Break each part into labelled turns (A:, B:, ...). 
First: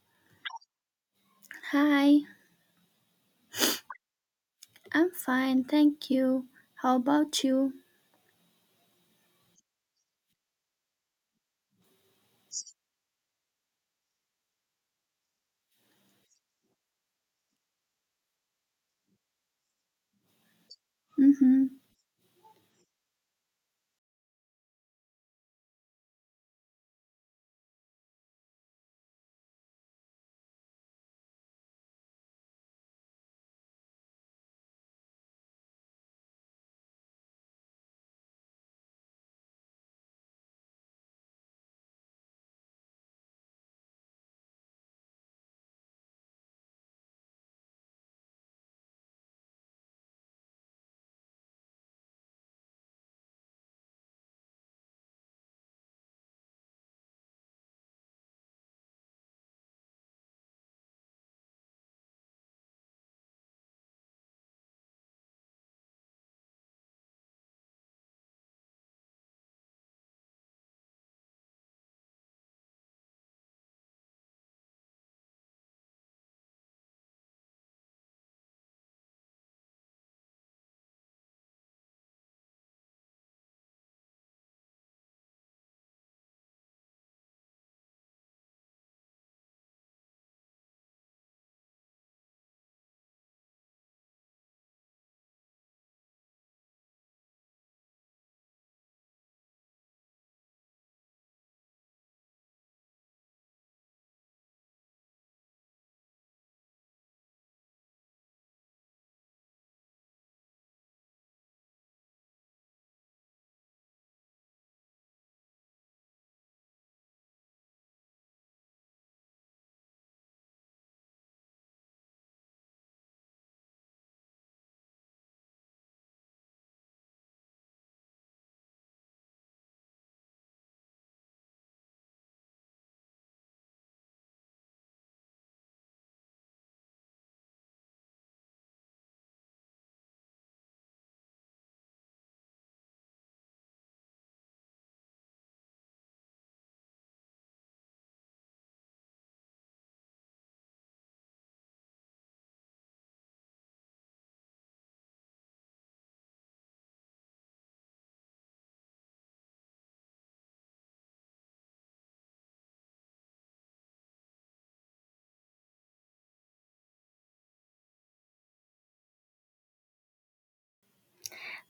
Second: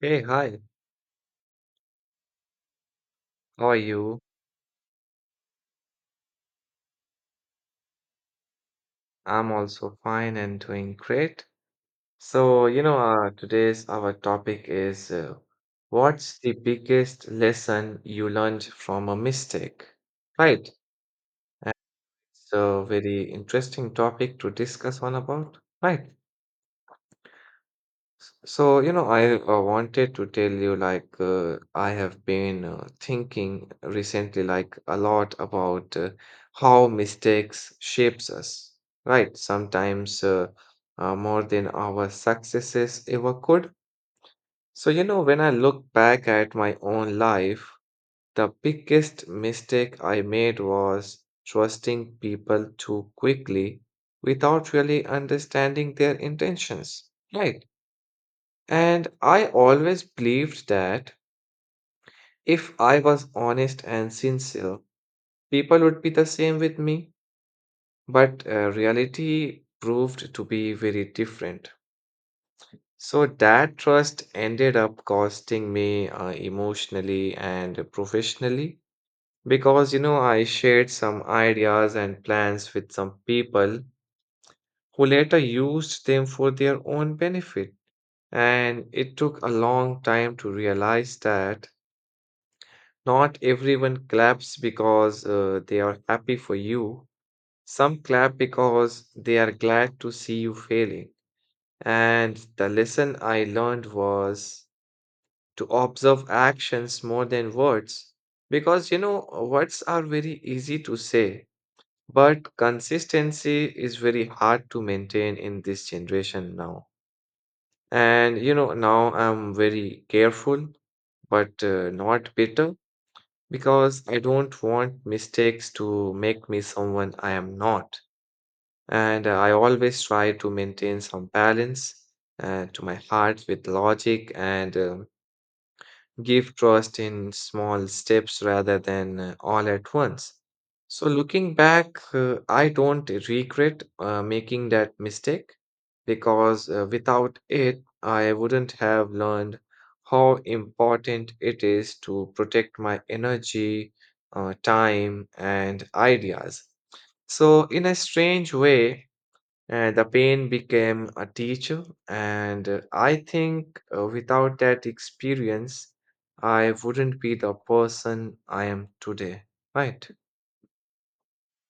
A: Hey, hi.
B: Hi,
A: How are you?
B: I'm fine, thank you. How about you?
A: I'm also fine and doing great. Today's our topic is what's the biggest lesson you learned from a mistake? Right. And
B: Mm-hmm.
A: it's a very interesting topic to discuss on about. Right. I wanted to tell you I have been thinking recently like a lot about how mistakes shapes us, right? Sometimes more than our successes ever could. When I look back at my own life, the biggest mistake I made was trusting people too quickly without really understanding their intentions, right? And I always believed that if I was honest and sincere, people would be the same with me. But reality proved to be very different. So that trust ended up costing me emotionally and professionally because, you know, I shared some ideas and plans with some people who later used them for their own benefit. And it took a long time to realize that. Not everyone claps because they are happy for you. Some clap because they are glad to see you failing. And the lesson I learned was to observe actions more than words. Because, you know, words are very easy to say, but consistency is very hard to maintain in this generation now. And, you know, now I'm very careful, but not bitter. Because I don't want mistakes to make me someone I am not. And I always try to maintain some balance to my heart with logic and give trust in small steps rather than all at once. So, looking back, I don't regret making that mistake because without it, I wouldn't have learned how important it is to protect my energy, time, and ideas. So, in a strange way, and the pain became a teacher. And I think without that experience, I wouldn't be the person I am today. Right?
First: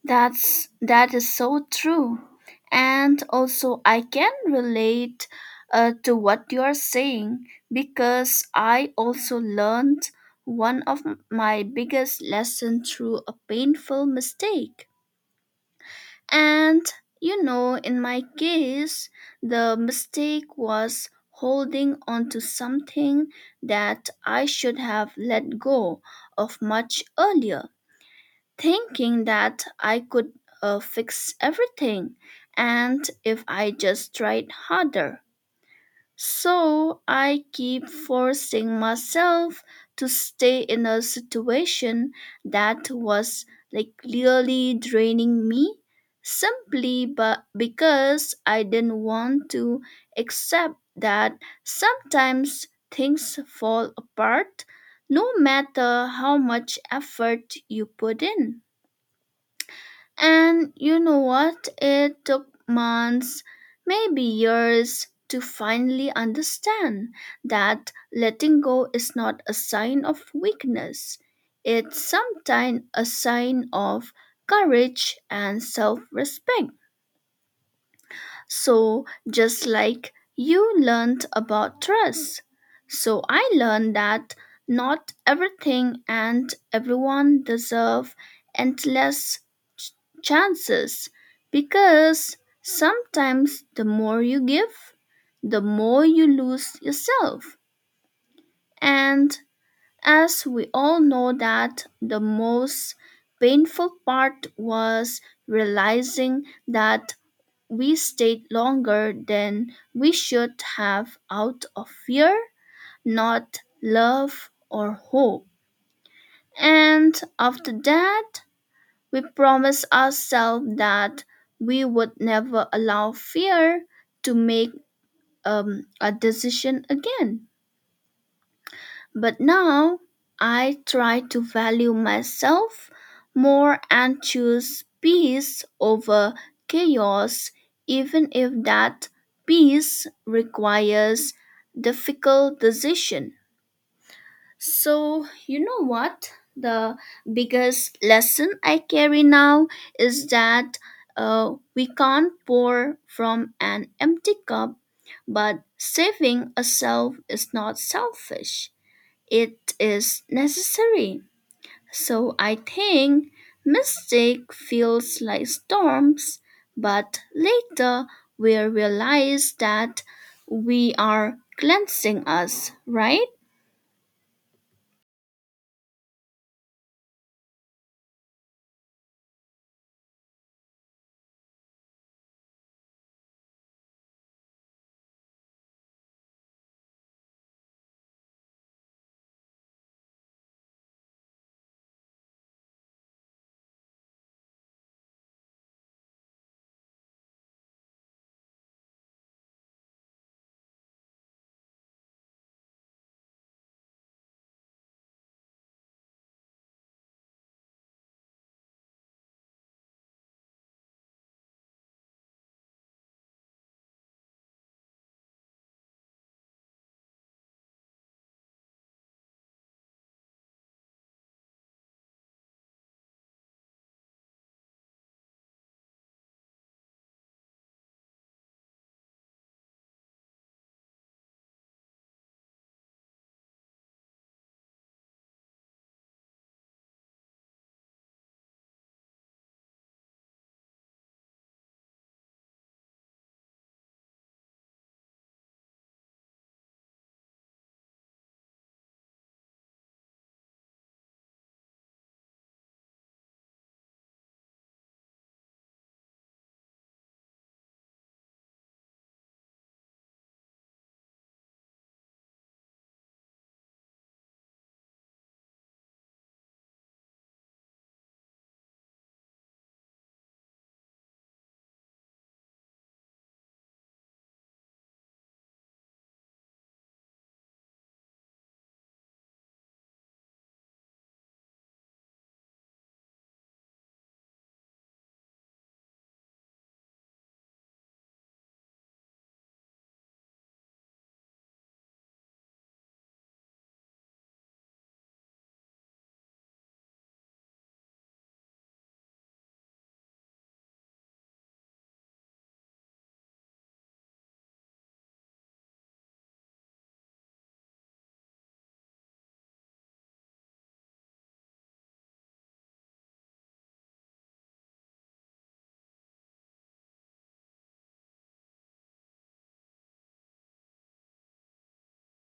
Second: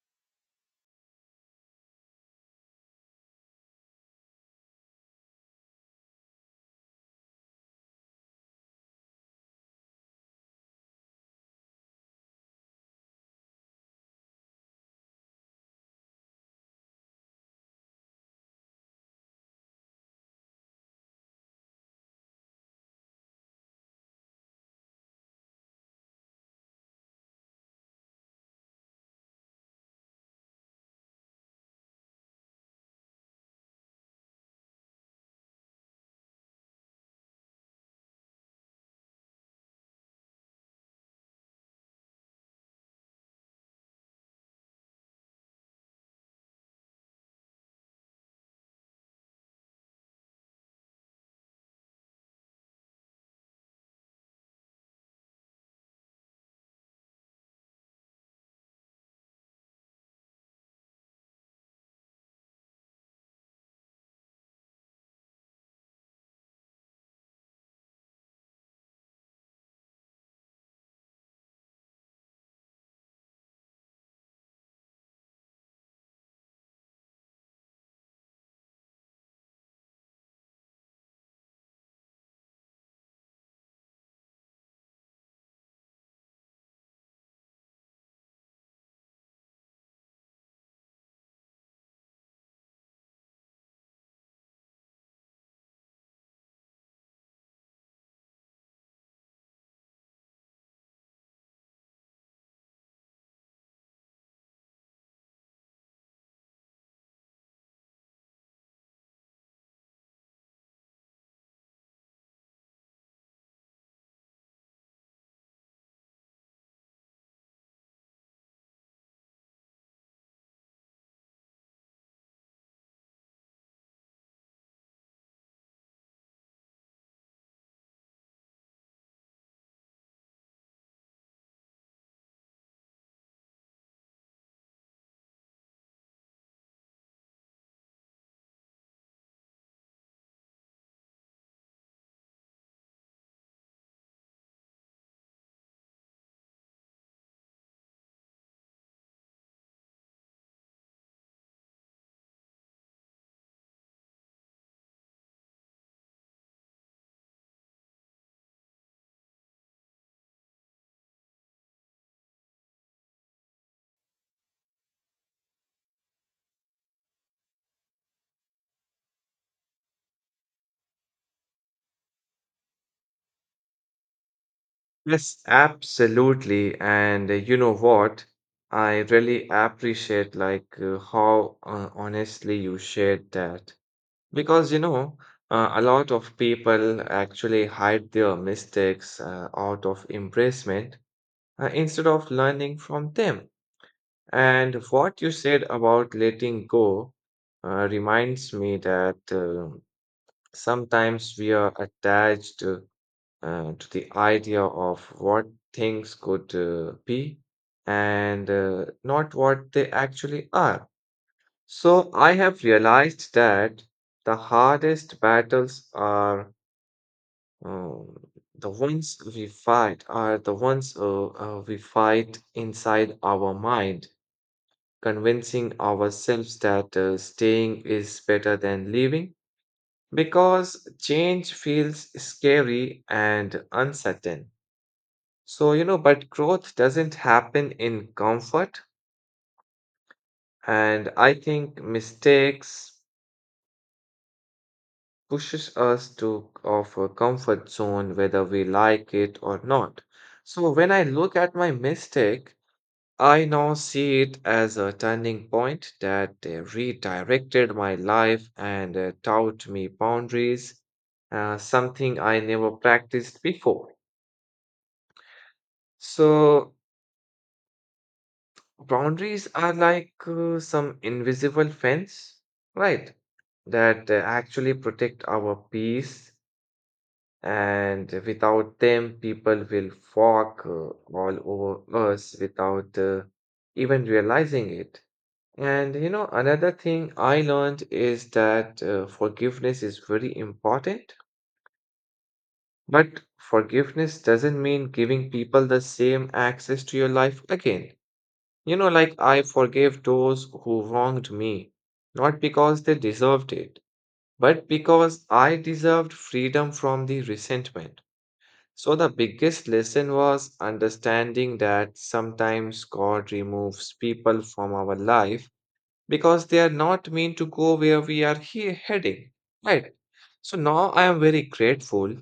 B: That is so true. And also I can relate to what you are saying because I also learned one of my biggest lesson through a painful mistake. And you know, in my case, the mistake was holding on to something that I should have let go of much earlier, thinking that I could fix everything and if I just tried harder. So I keep forcing myself to stay in a situation that was like clearly draining me simply but because I didn't want to accept that sometimes things fall apart no matter how much effort you put in. And you know what? It took months, maybe years, to finally understand that letting go is not a sign of weakness. It's sometimes a sign of courage and self respect. So, just like you learned about trust, so I learned that not everything and everyone deserve endless ch- chances because sometimes the more you give, the more you lose yourself. And as we all know that the most painful part was realizing that we stayed longer than we should have out of fear, not love or hope. And after that, we promised ourselves that we would never allow fear to make a decision again. But now I try to value myself more and choose peace over chaos, even if that peace requires difficult decision. So, you know what? The biggest lesson I carry now is that we can't pour from an empty cup, but saving a self is not selfish it is necessary. So I think mistake feels like storms, but later we'll realize that we are cleansing us, right?
A: Yes, absolutely. And you know what? I really appreciate how honestly you shared that. Because you know, a lot of people actually hide their mistakes out of embarrassment instead of learning from them. And what you said about letting go reminds me that sometimes we are attached to the idea of what things could be and not what they actually are. So I have realized that the hardest battles are um, the ones we fight, are the ones we fight inside our mind convincing ourselves that staying is better than leaving because change feels scary and uncertain. So, you know, but growth doesn't happen in comfort, and I think mistakes pushes us to of a comfort zone whether we like it or not. So when I look at my mistake, I now see it as a turning point that redirected my life and taught me boundaries, something I never practiced before. So, boundaries are like some invisible fence, right? That actually protect our peace. And without them, people will walk all over us without even realizing it. And you know, another thing I learned is that forgiveness is very important, but forgiveness doesn't mean giving people the same access to your life again. You know, like I forgave those who wronged me, not because they deserved it, but because I deserved freedom from the resentment. So, the biggest lesson was understanding that sometimes God removes people from our life because they are not meant to go where we are heading. Right. So, now I am very grateful,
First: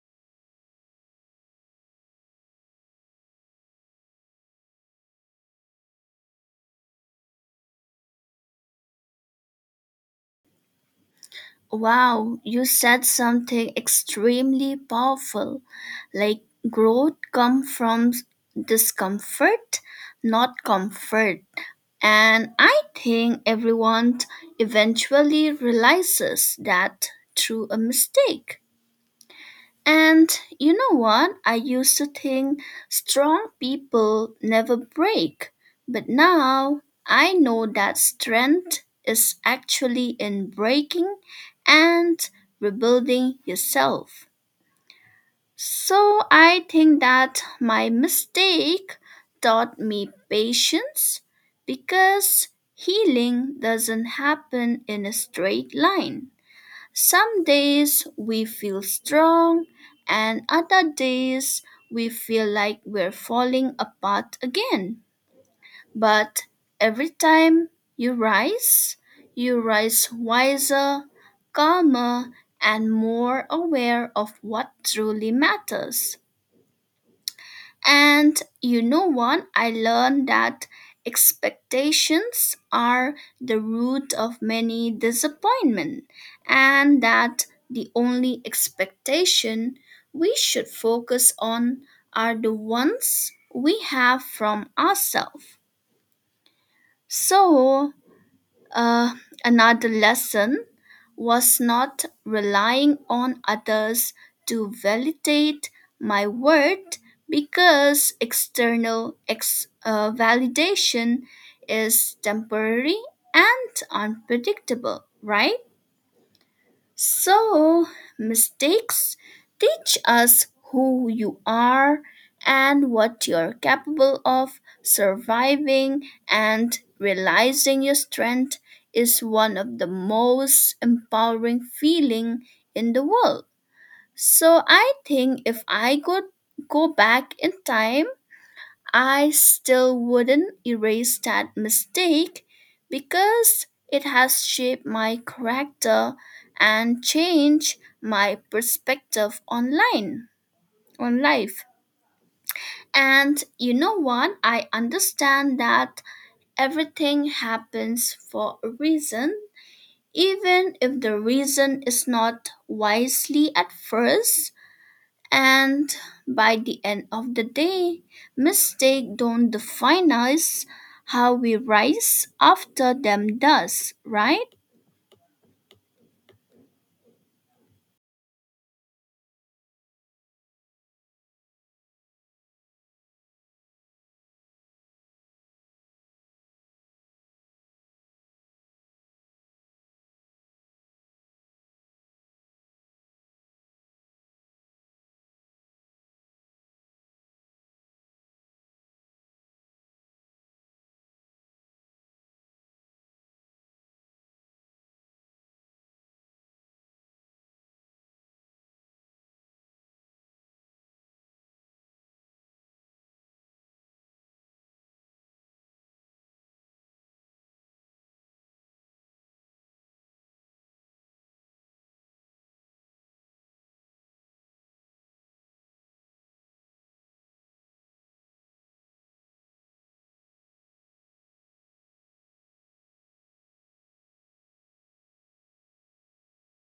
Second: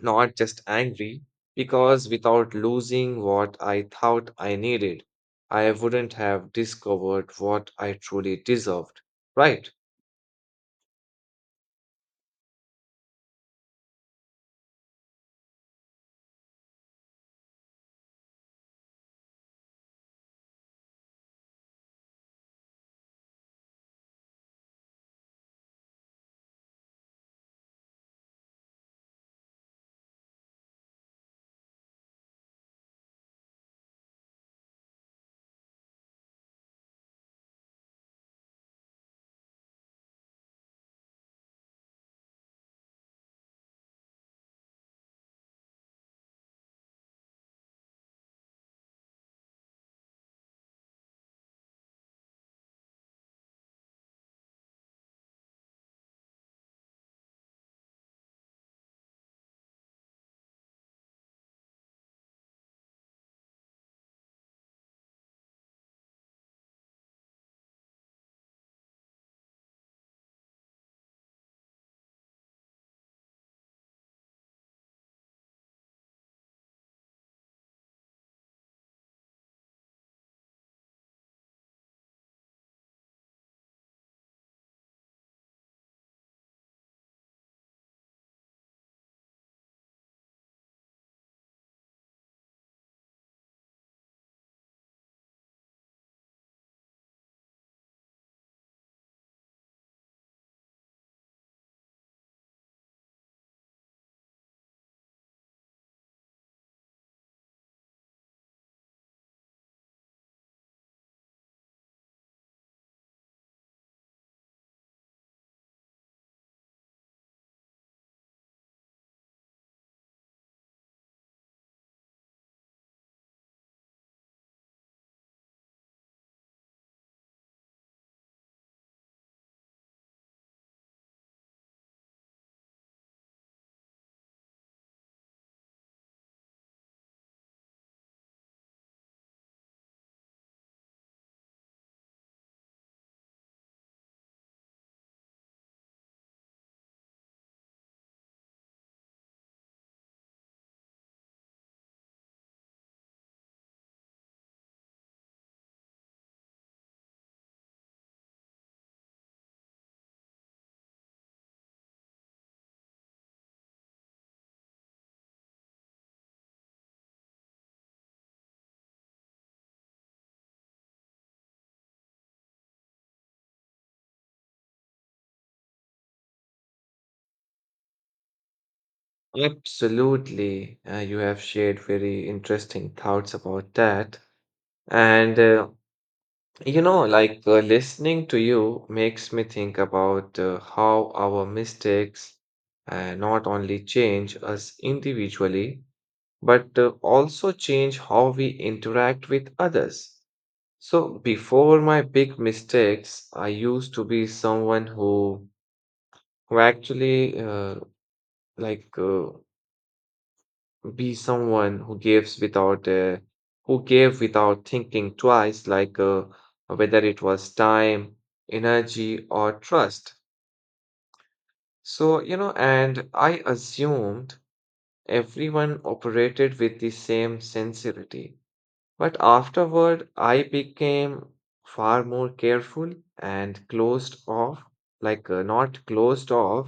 A: not just angry, because without losing what I thought I needed, I wouldn't have discovered what I truly deserved. Right.
B: Wow, you said something extremely powerful. Like growth comes from discomfort, not comfort. And I think everyone eventually realizes that through a mistake. And you know what? I used to think strong people never break, but now I know that strength is actually in breaking and rebuilding yourself. So I think that my mistake taught me patience because healing doesn't happen in a straight line. Some days we feel strong, and other days we feel like we're falling apart again. But every time you rise, you rise wiser, calmer, and more aware of what truly matters. And you know what? I learned that expectations are the root of many disappointment and that the only expectation we should focus on are the ones we have from ourselves. So, uh, another lesson was not relying on others to validate my worth because external validation is temporary and unpredictable, right? So, mistakes teach us who you are and what you're capable of. Surviving and realizing your strength is one of the most empowering feeling in the world. So, I think if I could go back in time I still wouldn't erase that mistake because it has shaped my character and changed my perspective on life. And you know what? I understand that everything happens for a reason, even if the reason is not wisely at first. And by the end of the day, mistakes don't define us. How we rise after them does, right?
A: Absolutely. You have shared very interesting thoughts about that. And you know, listening to you makes me think about how our mistakes not only change us individually, but also change how we interact with others. So, before my big mistakes, I used to be who actually like be someone who gives without who gave without thinking twice, whether it was time, energy, or trust. So, you know, and I assumed everyone operated with the same sincerity. But afterward, I became far more careful and closed off, not closed off,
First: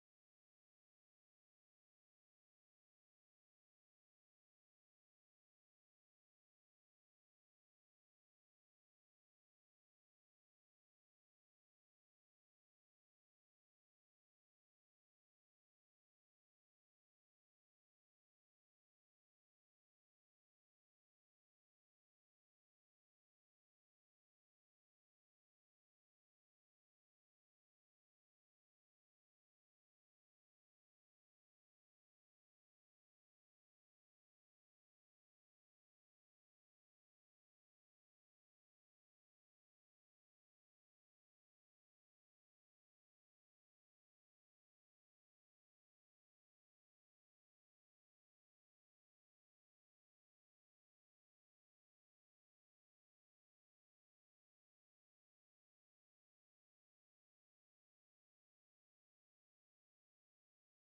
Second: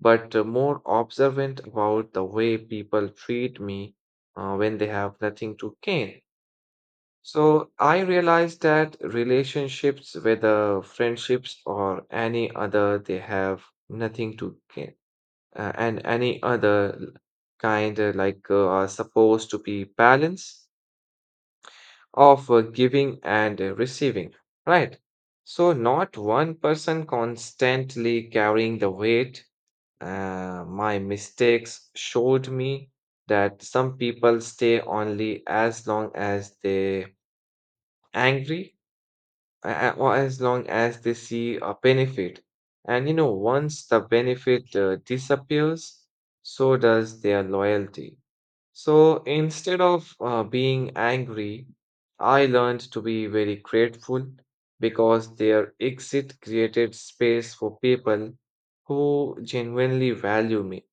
A: but more observant about the way people treat me when they have nothing to gain. So I realized that relationships, whether friendships or any other, they have nothing to gain, and any other kind are supposed to be balanced of giving and receiving, right? So, not one person constantly carrying the weight. My mistakes showed me that some people stay only as long as they angry or as long as they see a benefit. And you know, once the benefit disappears, so does their loyalty. So instead of being angry, I learned to be very grateful because their exit created space for people who genuinely value me.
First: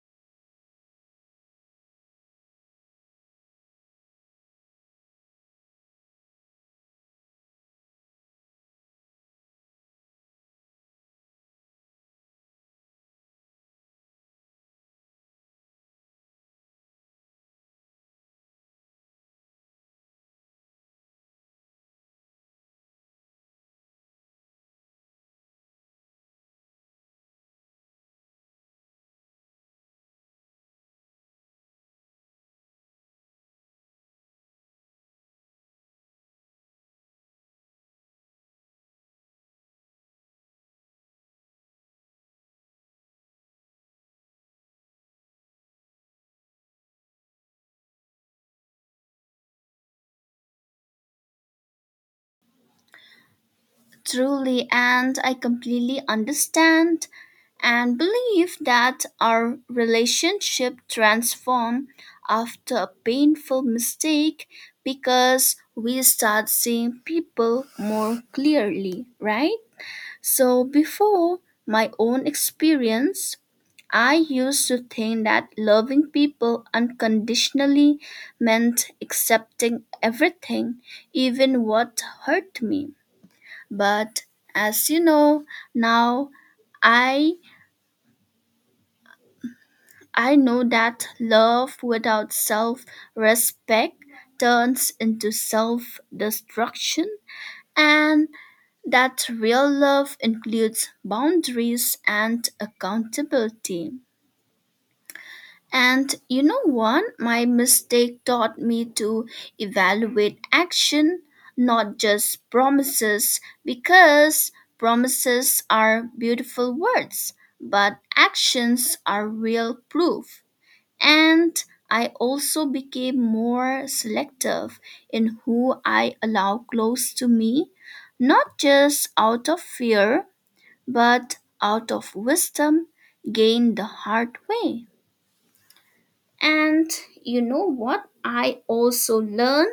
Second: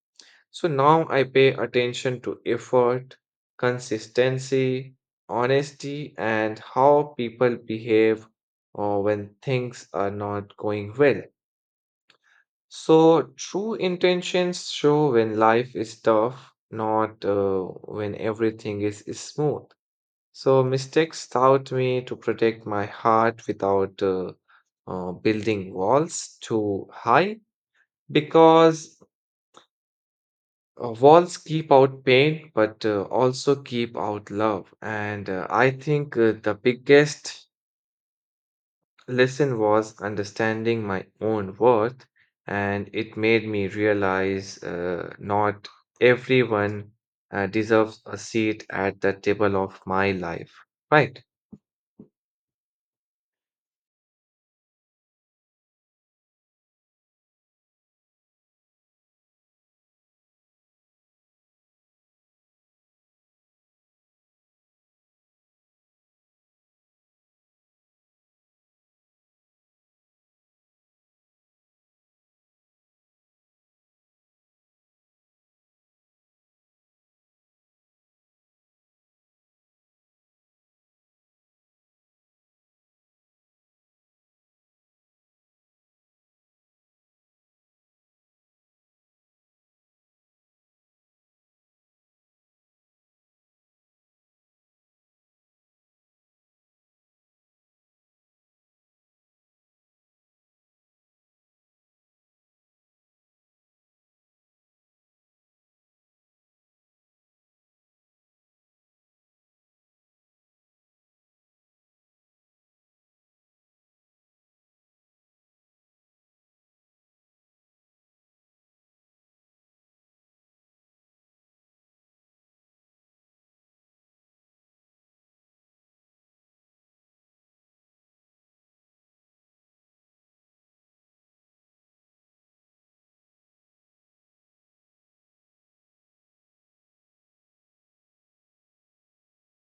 A: So now I pay attention to effort, consistency, honesty, and how people behave when things are not going well. So, true intentions show when life is tough, not when everything is smooth. So, mistakes taught me to protect my heart without building walls too high because walls keep out pain but also keep out love. And I think the biggest lesson was understanding my own worth, and it made me realize not everyone deserves a seat at the table of my life, right?
B: Truly, and I completely understand and believe that our relationship transform after a painful mistake because we start seeing people more clearly, right? So before my own experience, I used to think that loving people unconditionally meant accepting everything, even what hurt me. But as you know, now I I know that love without self-respect turns into self-destruction and that real love includes boundaries and accountability. And you know what? My mistake taught me to evaluate action, not just promises, because promises are beautiful words, but actions are real proof. And I also became more selective in who I allow close to me, not just out of fear but out of wisdom gained the hard way. And you know what? I also learned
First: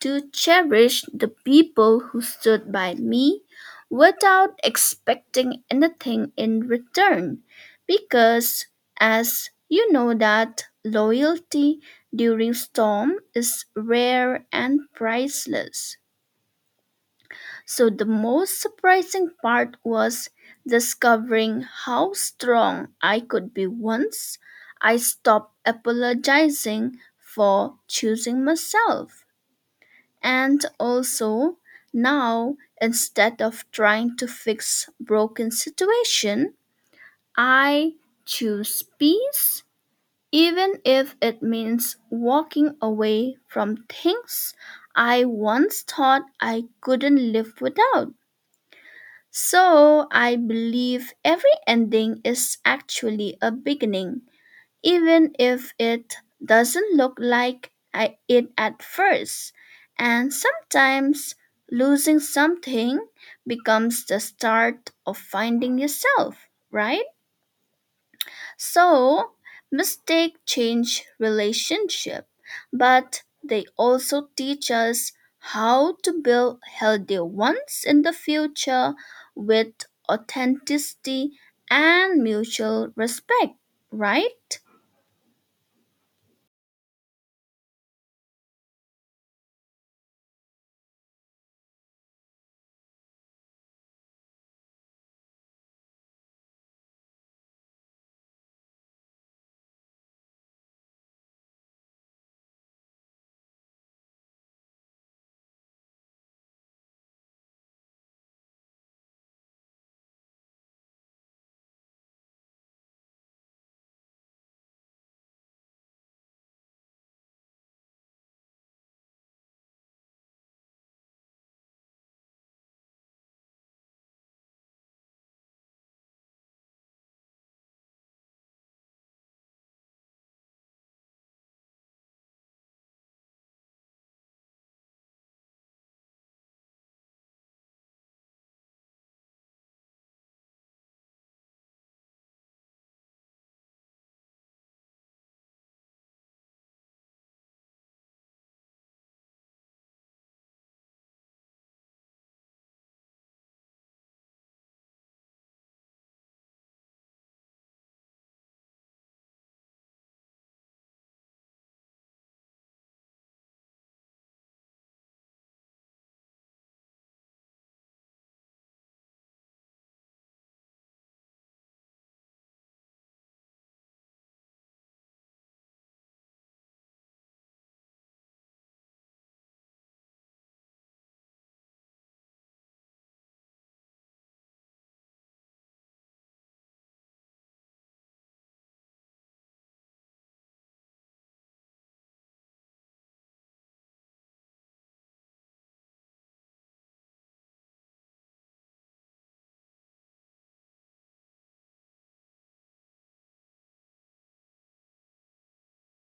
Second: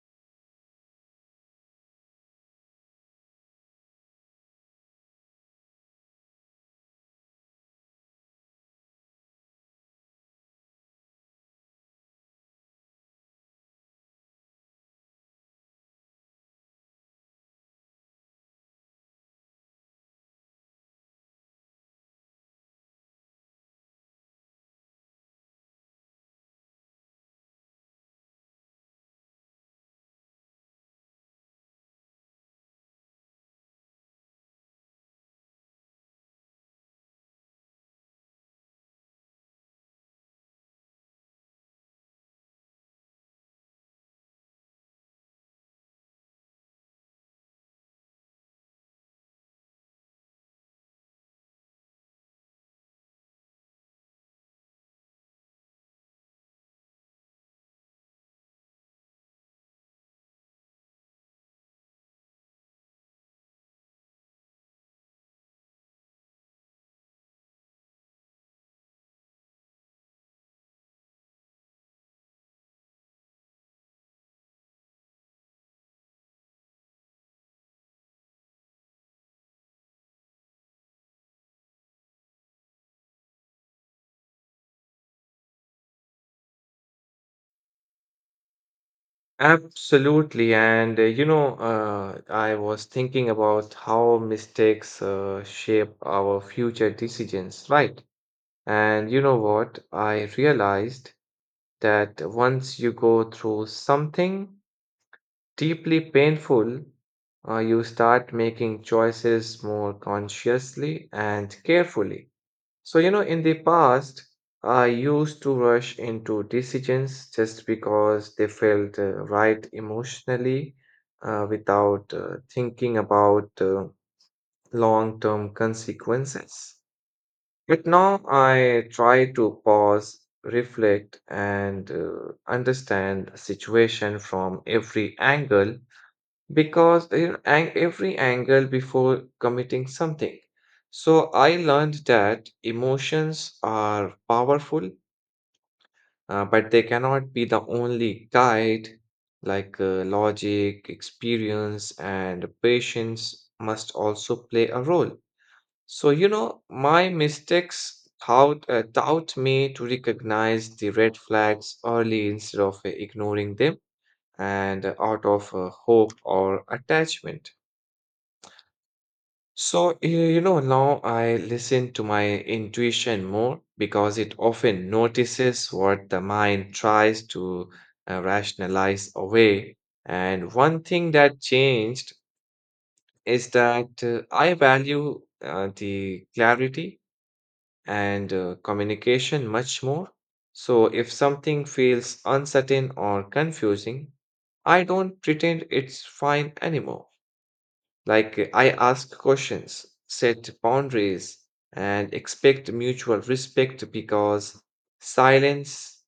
B: to cherish the people who stood by me without expecting anything in return because as you know that loyalty during storm is rare and priceless. So the most surprising part was discovering how strong I could be once I stopped apologizing for choosing myself. And also, now instead of trying to fix broken situation, I choose peace even if it means walking away from things I once thought I couldn't live without. So I believe every ending is actually a beginning, even if it doesn't look like it at first. And sometimes losing something becomes the start of finding yourself, right? So, mistakes change relationship, but they also teach us how to build healthy ones in the future with authenticity and mutual respect, right?
A: Absolutely. And you know, I was thinking about how mistakes shape our future decisions, right? And you know what? I realized that once you go through something deeply painful, you start making choices more consciously and carefully. So, you know, in the past, I used to rush into decisions just because they felt right emotionally without thinking about long term consequences. But now I try to pause, reflect, and understand the situation from every angle because you know, every angle before committing something. So I learned that emotions are powerful, but they cannot be the only guide. Logic, experience, and patience must also play a role. So, you know, my mistakes taught me to recognize the red flags early instead of ignoring them and out of hope or attachment. So, you know, now I listen to my intuition more because it often notices what the mind tries to rationalize away. And one thing that changed is that I value the clarity and communication much more. So, if something feels uncertain or confusing, I don't pretend it's fine anymore. Like, I ask questions, set boundaries, and expect mutual respect because silence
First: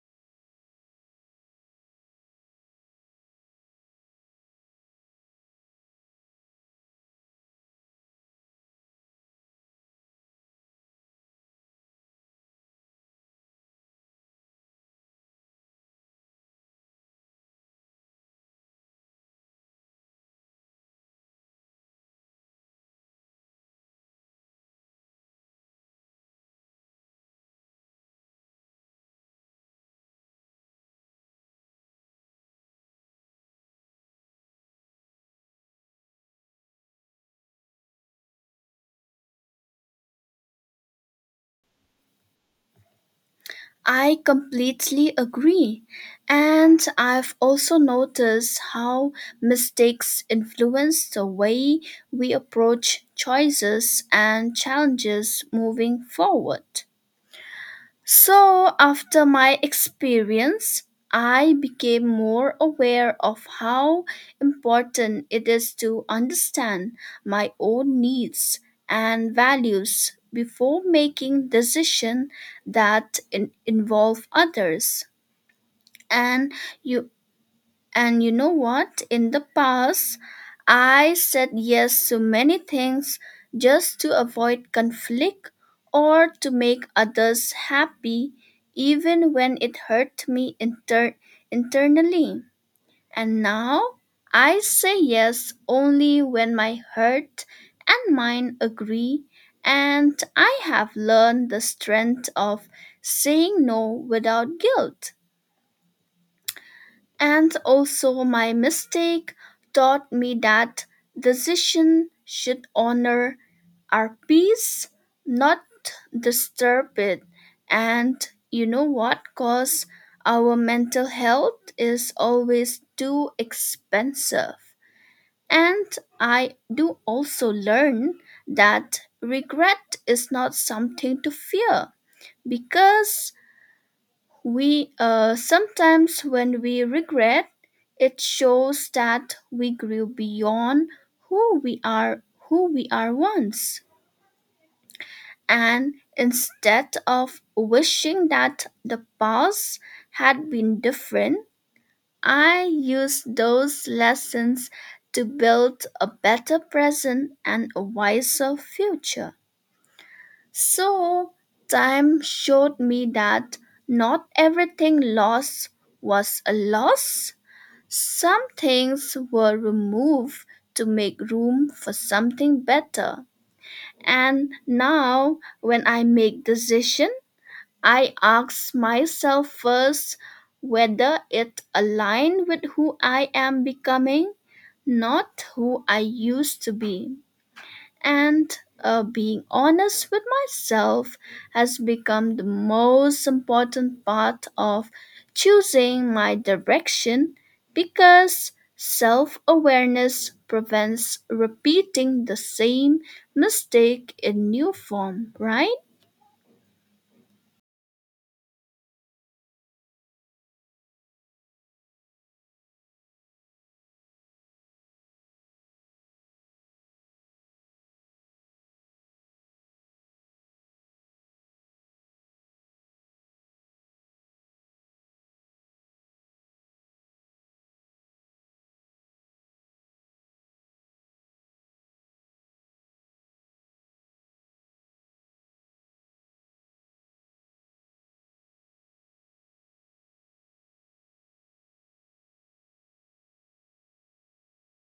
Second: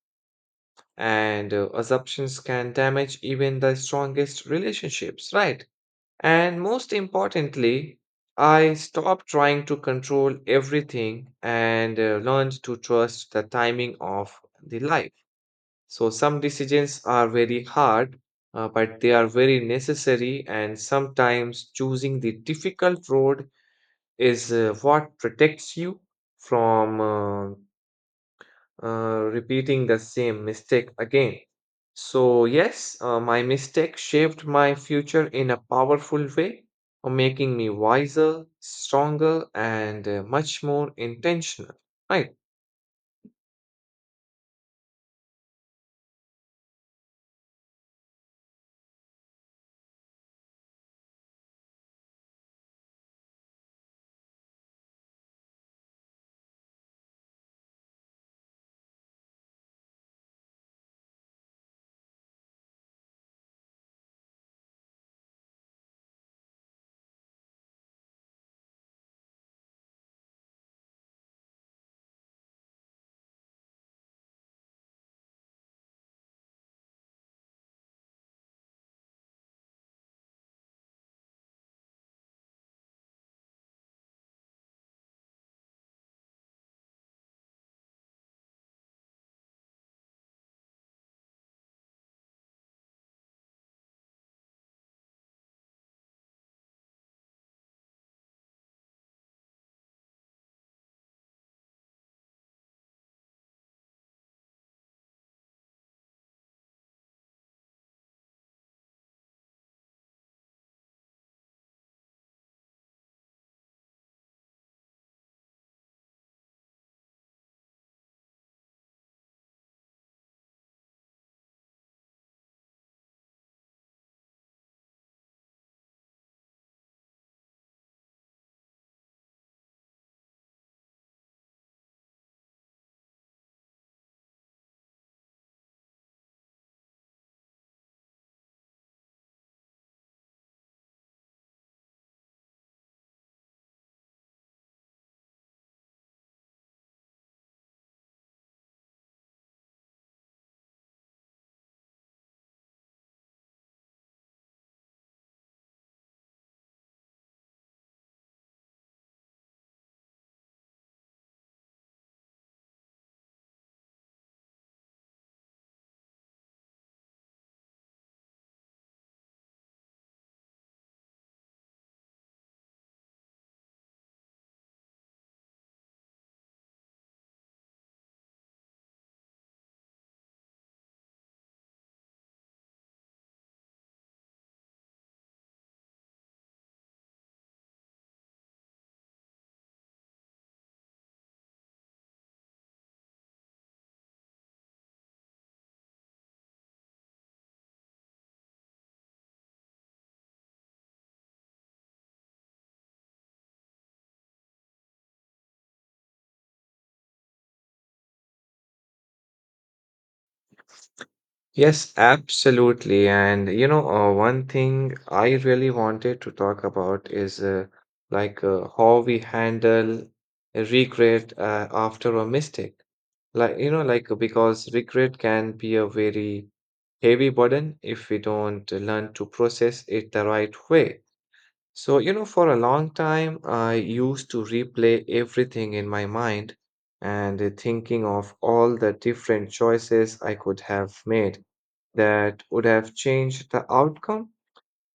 A: and assumptions can damage even the strongest relationships, right? And most importantly, I stopped trying to control everything and learned to trust the timing of the life. So, some decisions are very hard, but they are very necessary, and sometimes choosing the difficult road is what protects you from repeating the same mistake again. So, yes, my mistake shaped my future in a powerful way, making me wiser, stronger, and much more intentional. Right.
B: I completely agree. And I've also noticed how mistakes influence the way we approach choices and challenges moving forward. So, after my experience, I became more aware of how important it is to understand my own needs and values before making decisions that involve others. And you and you know what? In the past, I said yes to many things just to avoid conflict or to make others happy, even when it hurt me internally. And now I say yes only when my heart and mind agree, and I have learned the strength of saying no without guilt. And also, my mistake taught me that decision should honor our peace, not disturb it. And you know what? Cause our mental health is always too expensive. And I do also learn that regret is not something to fear because we sometimes when we regret, it shows that we grew beyond who we are who we are once. And instead of wishing that the past had been different, I use those lessons to build a better present and a wiser future. So, time showed me that not everything lost was a loss. Some things were removed to make room for something better. And now, when I make decision, I ask myself first whether it align with who I am becoming, not who I used to be and being honest with myself has become the most important part of choosing my direction because self awareness prevents repeating the same mistake in new form, right?
A: Yes, absolutely. And you know, one thing I really wanted to talk about is how we handle regret after a mistake. Like, you know, like because regret can be a very heavy burden if we don't learn to process it the right way. So, you know, for a long time, I used to replay everything in my mind and thinking of all the different choices I could have made that would have changed the outcome.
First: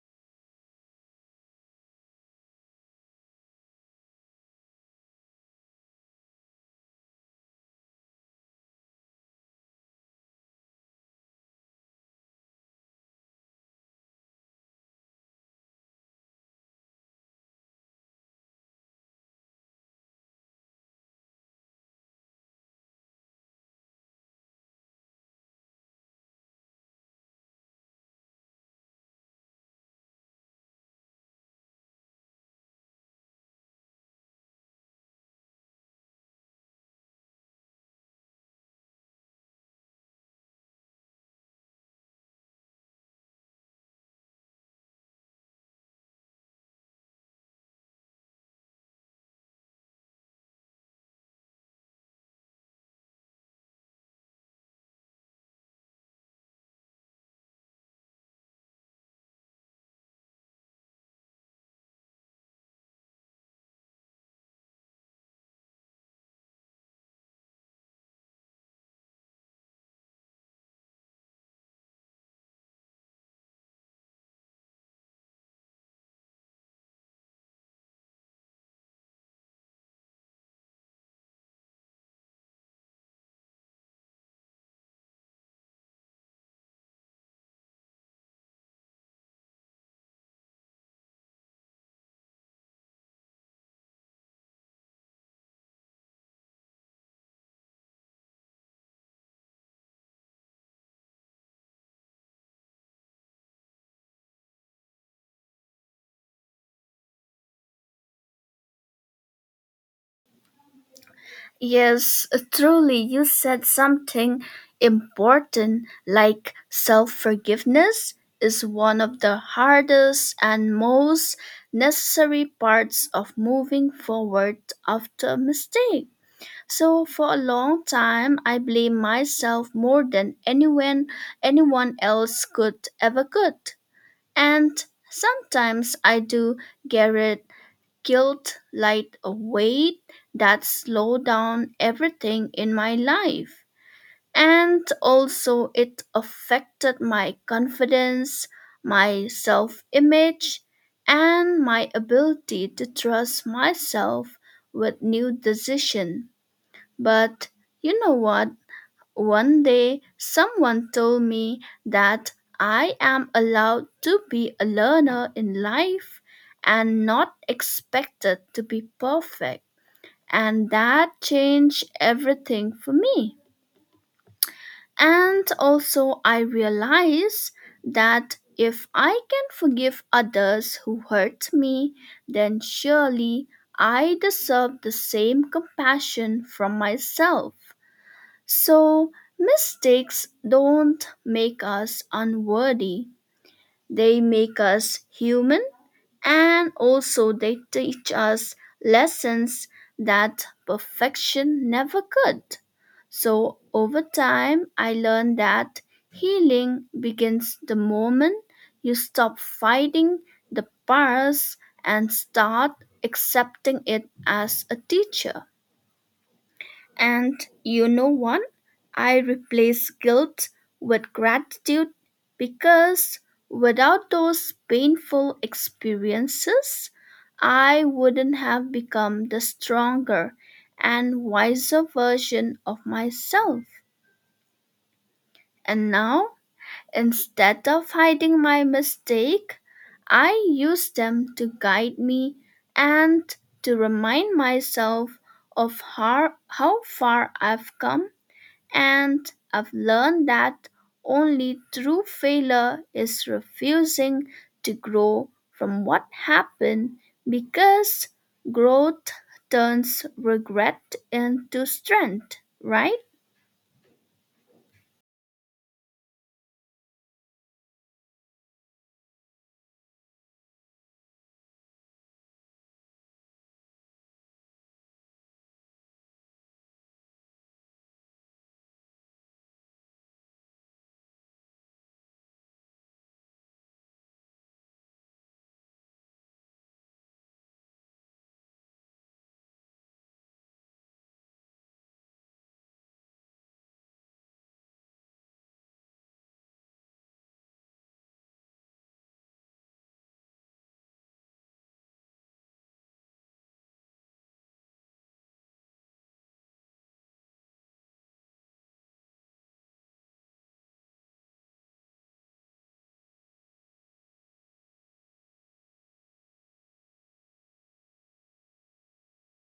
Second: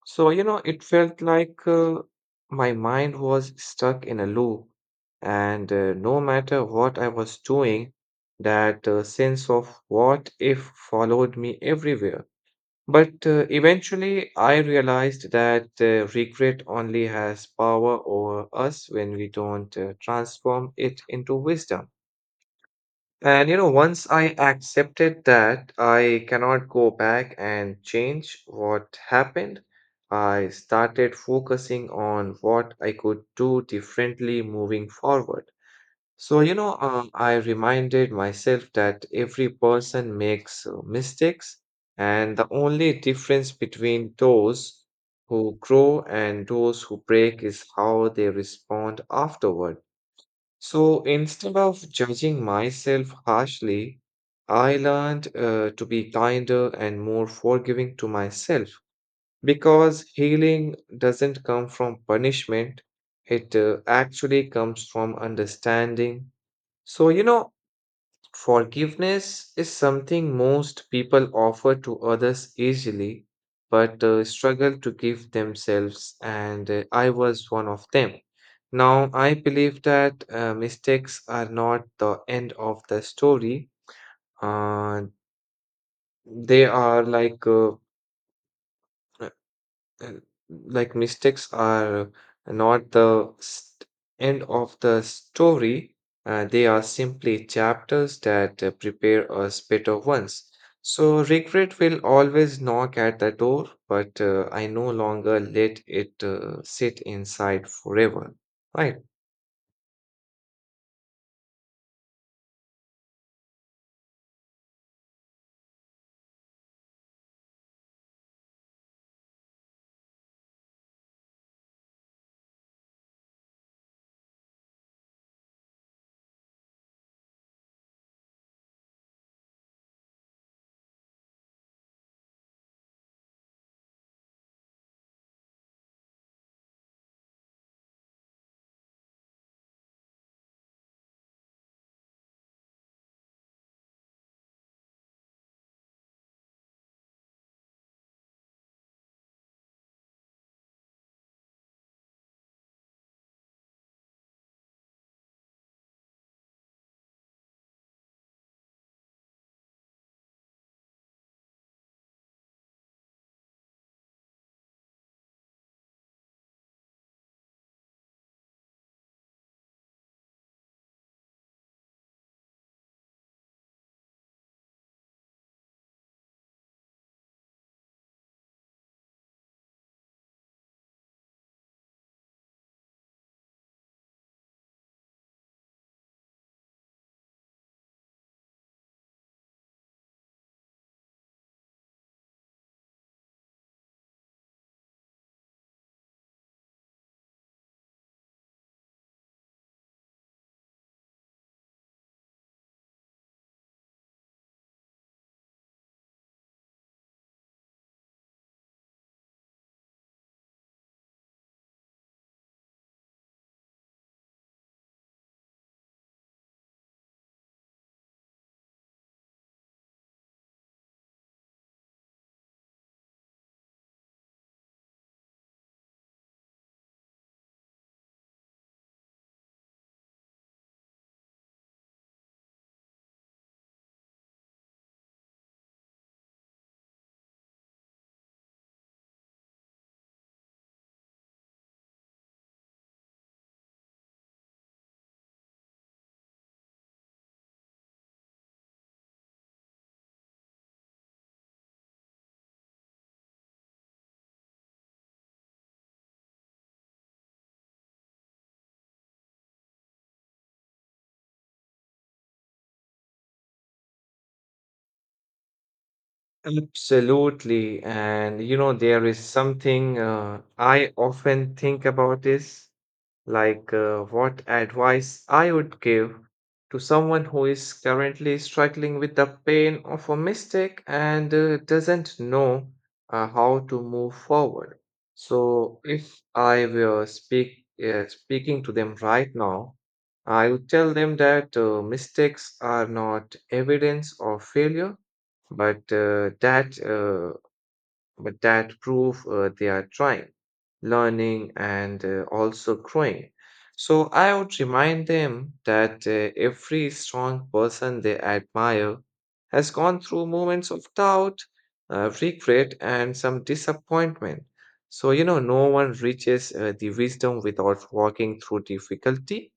A: So, you know, it felt like my mind was stuck in a loop, and no matter what I was doing, that sense of what if followed me everywhere. But eventually, I realized that regret only has power over us when we don't transform it into wisdom. And you know, once I accepted that I cannot go back and change what happened, I started focusing on what I could do differently moving forward. So, you know, I reminded myself that every person makes mistakes, and the only difference between those who grow and those who break is how they respond afterward. So instead of judging myself harshly, I learned to be kinder and more forgiving to myself because healing doesn't come from punishment, it actually comes from understanding. So, you know, forgiveness is something most people offer to others easily, but struggle to give themselves, and I was one of them. Now, I believe that mistakes are not the end of the story, uh, they are uh, like mistakes are not the st- end of the story. They are simply chapters that prepare us better ones. So regret will always knock at the door, but I no longer let it sit inside forever. Right.
B: Yes, truly, you said something important like self forgiveness is one of the hardest and most necessary parts of moving forward after a mistake. So for a long time I blame myself more than anyone else could ever could. And sometimes I do get it guilt like a weight that slowed down everything in my life. And also, it affected my confidence, my self image, and my ability to trust myself with new decisions. But you know what? One day, someone told me that I am allowed to be a learner in life and not expected to be perfect. And that changed everything for me. And also, I realized that if I can forgive others who hurt me, then surely I deserve the same compassion from myself. So, mistakes don't make us unworthy, they make us human, and also they teach us lessons that perfection never could. So, over time, I learned that healing begins the moment you stop fighting the past and start accepting it as a teacher. And you know what? I replace guilt with gratitude because without those painful experiences, I wouldn't have become the stronger and wiser version of myself. And now, instead of hiding my mistake, I use them to guide me and to remind myself of how far I've come and I've learned that only true failure is refusing to grow from what happened because growth turns regret into strength, right?
A: Absolutely. And you know, there is something I often think about this. Like what advice I would give to someone who is currently struggling with the pain of a mistake and doesn't know how to move forward. So, if I were speaking to them right now, I would tell them that mistakes are not evidence of failure, but uh, that uh, but that prove they are trying, learning, and also growing. So I would remind them that every strong person they admire has gone through moments of doubt, regret, and some disappointment. So, you know, no one reaches the wisdom without walking through difficulty.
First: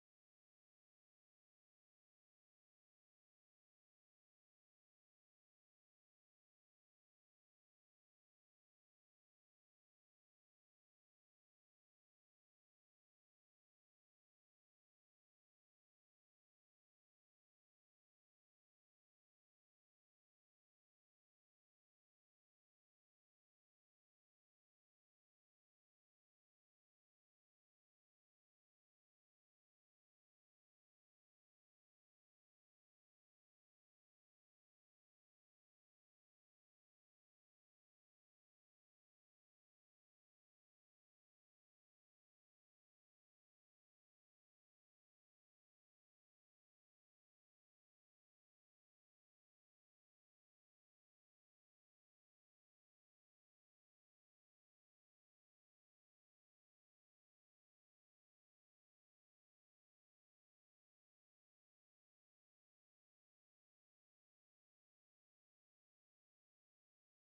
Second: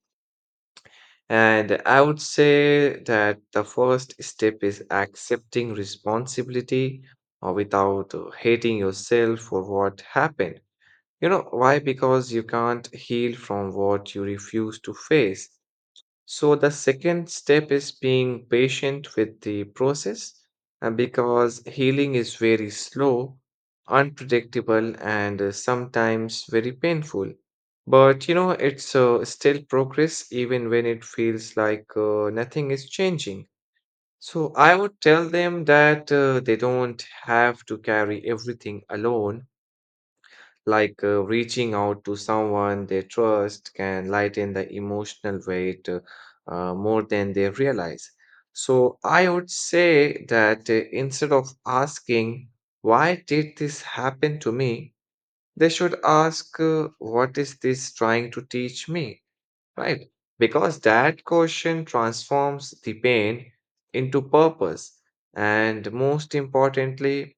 A: And I would say that the first step is accepting responsibility without hating yourself for what happened. You know, why? Because you can't heal from what you refuse to face. So the second step is being patient with the process because healing is very slow, unpredictable, and sometimes very painful. But you know, it's still progress even when it feels like nothing is changing. So I would tell them that they don't have to carry everything alone reaching out to someone they trust can lighten the emotional weight more than they realize. So I would say that instead of asking, why did this happen to me? They should ask, what is this trying to teach me? Right? Because that question transforms the pain into purpose. And most importantly,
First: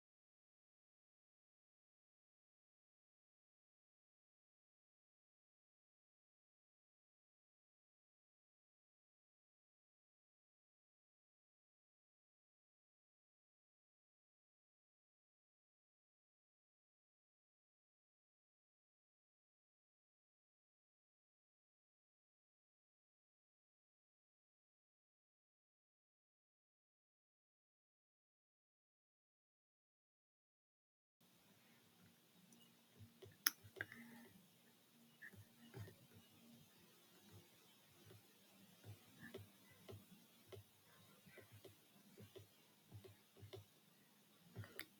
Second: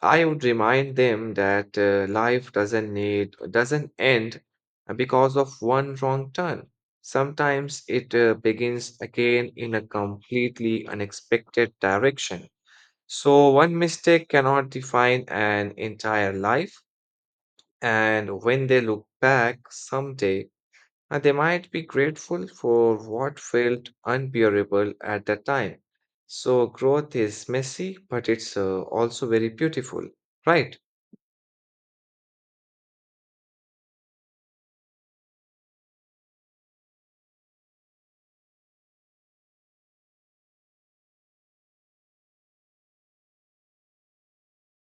A: I would remind them that life doesn't need doesn't end because of one wrong turn. Sometimes it begins again in a completely unexpected direction. So one mistake cannot define an entire life, and when they look back someday, they might be grateful for what felt unbearable at the time. So growth is messy, but it's also very beautiful, right?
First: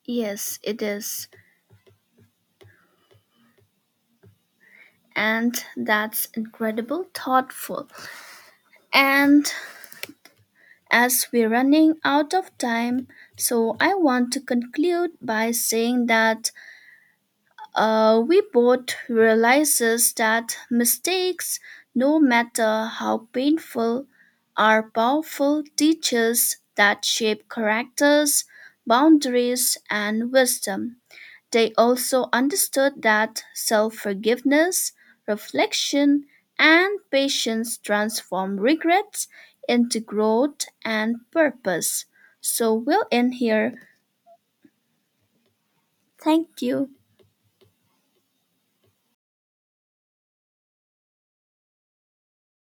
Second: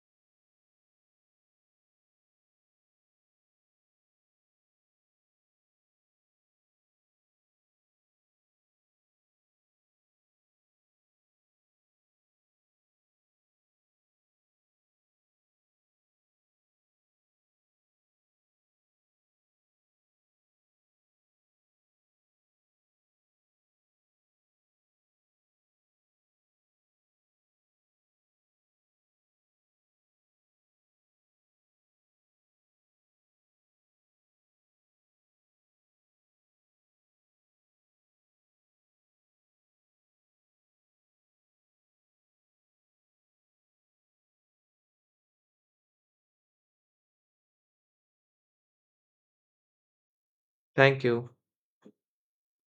B: Yes, it is. And that's incredible thoughtful. And as we're running out of time, so I want to conclude by saying that we both realizes that mistakes, no matter how painful, are powerful teachers that shape characters, boundaries, and wisdom. They also understood that self-forgiveness, reflection, and patience transform regrets into growth and purpose. So we'll end here. Thank you.
A: Thank you.